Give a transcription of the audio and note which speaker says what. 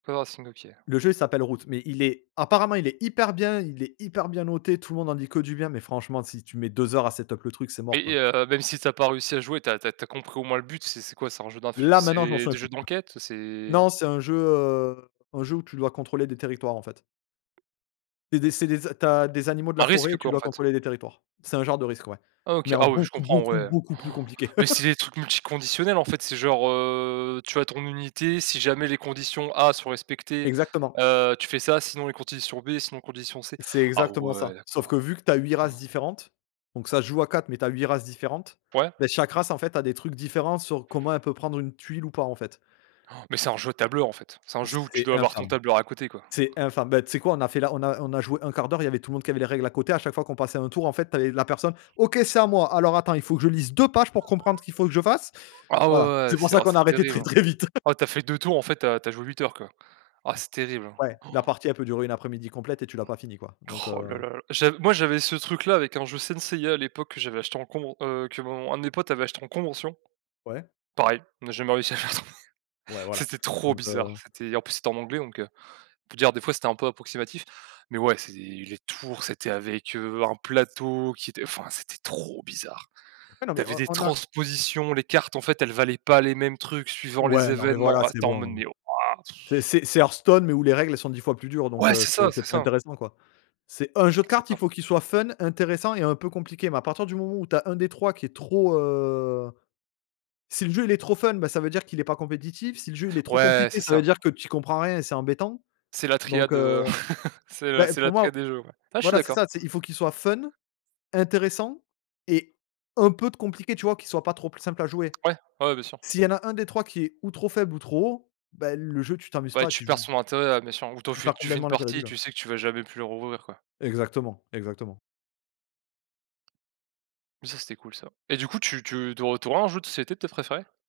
Speaker 1: [unintelligible] ok.
Speaker 2: Le jeu, il s'appelle Root, mais il est apparemment il est hyper bien il est hyper bien noté. Tout le monde en dit que du bien, mais franchement, si tu mets 2 heures à set up le truc, c'est
Speaker 1: Mais,
Speaker 2: mort, quoi.
Speaker 1: heu, même si tu as pas réussi à jouer, tu as tu as tu as compris au moins le but ?C'est c'est quoi? C'est un jeu d'influ
Speaker 2: Là, maintenant, je m'en
Speaker 1: c'est
Speaker 2: souviens
Speaker 1: des
Speaker 2: plus.
Speaker 1: jeux d'enquête? C'est
Speaker 2: Non, c'est un jeu heu, un jeu où tu dois contrôler des territoires, en fait. C'est des c'est des a tu as des animaux de la
Speaker 1: Un
Speaker 2: forêt et
Speaker 1: Risk
Speaker 2: tu
Speaker 1: quoi, en
Speaker 2: dois
Speaker 1: fait?
Speaker 2: contrôler des territoires. C'est un genre de Risk, ouais,
Speaker 1: Ah OK,
Speaker 2: mais en
Speaker 1: ah oui, oui, je
Speaker 2: beaucoup,
Speaker 1: comprends,
Speaker 2: beaucoup,
Speaker 1: ouais.
Speaker 2: beaucoup plus compliqué.
Speaker 1: Mais c'est des trucs multiconditionnels, en fait. C'est genre, heu, tu as ton unité, si jamais les conditions A sont respectées,
Speaker 2: Exactement.
Speaker 1: heu, tu fais ça, sinon, les conditions B, sinon, conditions C.
Speaker 2: C'est
Speaker 1: Ah
Speaker 2: exactement
Speaker 1: ouais,
Speaker 2: ça. Sauf que,
Speaker 1: d'accord!
Speaker 2: vu que tu as 8 races différentes donc ça se joue à 4, mais tu as 8 races différentes.
Speaker 1: Ouais.
Speaker 2: Ben chaque race, en fait, a des trucs différents sur comment elle peut prendre une tuile ou pas, en fait.
Speaker 1: Mais c'est un jeu tableur, en fait. C'est un jeu où tu
Speaker 2: C'est
Speaker 1: dois avoir ton
Speaker 2: infâme
Speaker 1: tableur à côté, quoi.
Speaker 2: c'est infâme. Ben, tu sais quoi? On a fait la on a on a joué 1/4. Il y avait tout le monde qui avait les règles à côté, à chaque fois qu'on passait un tour, en fait, tu avais la personne: «OK c'est à moi. Alors attends, il faut que je lise 2 pages pour comprendre ce qu'il faut que je fasse».
Speaker 1: Ah ouais,
Speaker 2: Voilà,
Speaker 1: ouais, ouais
Speaker 2: c'est pour
Speaker 1: c'est
Speaker 2: ça
Speaker 1: oh,
Speaker 2: qu'on a
Speaker 1: c'est
Speaker 2: arrêté très,
Speaker 1: terrible, hein!
Speaker 2: très vite.
Speaker 1: Ah tu as fait 2 tours, en fait, heu, tu as joué 8 heures, quoi. Ah c'est terrible,
Speaker 2: Ouais.
Speaker 1: hein!.
Speaker 2: La partie elle peut durer une après-midi complète et tu l'as pas finie, quoi. Donc
Speaker 1: Roh
Speaker 2: heu
Speaker 1: lala lala. J'av moi, j'avais ce truc là avec un jeu Saint Seiya, à l'époque que j'avais acheté en con heu, que mon un de mes potes avait acheté en convention.
Speaker 2: Ouais.
Speaker 1: Pareil, on a jamais réussi à le faire tourner.
Speaker 2: Ouais, voilà.
Speaker 1: C'était trop
Speaker 2: Donc
Speaker 1: bizarre!
Speaker 2: heu
Speaker 1: C'était en plus, c'était en anglais, donc heu, on peut dire des fois c'était un peu approximatif. Mais ouais, c'est les tours c'était avec heu, un plateau qui était enfin, c'était trop bizarre.
Speaker 2: Ouais, non
Speaker 1: Tu
Speaker 2: mais
Speaker 1: avais
Speaker 2: on
Speaker 1: des
Speaker 2: on a
Speaker 1: transpositions, les cartes en fait, elles valaient pas les mêmes trucs suivant les
Speaker 2: ouais, non, mais
Speaker 1: événements
Speaker 2: voilà,
Speaker 1: ah,
Speaker 2: c'est
Speaker 1: c'était en mode:
Speaker 2: bon.
Speaker 1: «Mais, waouh pff»!
Speaker 2: C'est c'est c'est Heartstone, mais où les règles sont 10 fois plus dures. Donc
Speaker 1: Ouais,
Speaker 2: heu,
Speaker 1: c'est ça
Speaker 2: c'est c'est
Speaker 1: c'est
Speaker 2: pas
Speaker 1: ça!
Speaker 2: intéressant, quoi. C'est un jeu de
Speaker 1: C'est
Speaker 2: cartes,
Speaker 1: ça.
Speaker 2: il faut qu'il soit fun, intéressant et un peu compliqué. Mais à partir du moment où tu as un des 3 qui est trop, heu, si le jeu il est trop fun, bah ça veut dire qu'il est pas compétitif, si le jeu il est trop
Speaker 1: Ouais,
Speaker 2: compliqué,
Speaker 1: c'est
Speaker 2: ça veut
Speaker 1: ça.
Speaker 2: dire que tu y comprends rien, et c'est embêtant.
Speaker 1: C'est la
Speaker 2: Donc
Speaker 1: triade, heu,
Speaker 2: heu,
Speaker 1: c'est heu
Speaker 2: ben
Speaker 1: c'est la
Speaker 2: pour moi
Speaker 1: triade des jeux, ouais. Ah je suis
Speaker 2: voilà c'est
Speaker 1: d'accord.
Speaker 2: ça, c'est il faut qu'il soit fun, intéressant et un peu compliqué tu vois, qu'il soit pas trop pl simple à jouer.
Speaker 1: Ouais. Ouais, ouais, bien sûr.
Speaker 2: S'il y en a un des 3 qui est ou trop faible ou trop haut, ben le jeu tu t'amuses
Speaker 1: Ouais,
Speaker 2: pas, tu
Speaker 1: tu
Speaker 2: y
Speaker 1: perds
Speaker 2: joues
Speaker 1: son intérêt, bien sûr. Ou t'en
Speaker 2: tu
Speaker 1: f
Speaker 2: perds
Speaker 1: tu fais une
Speaker 2: complètement l'intérêt du
Speaker 1: partie et
Speaker 2: jeu.
Speaker 1: tu sais que tu vas jamais plus le rouvrir, quoi.
Speaker 2: Exactement, exactement.
Speaker 1: Mais ça, c'était cool, ça. Et du coup, tu tu tau tu aurais un jeu de société peut-être, préféré?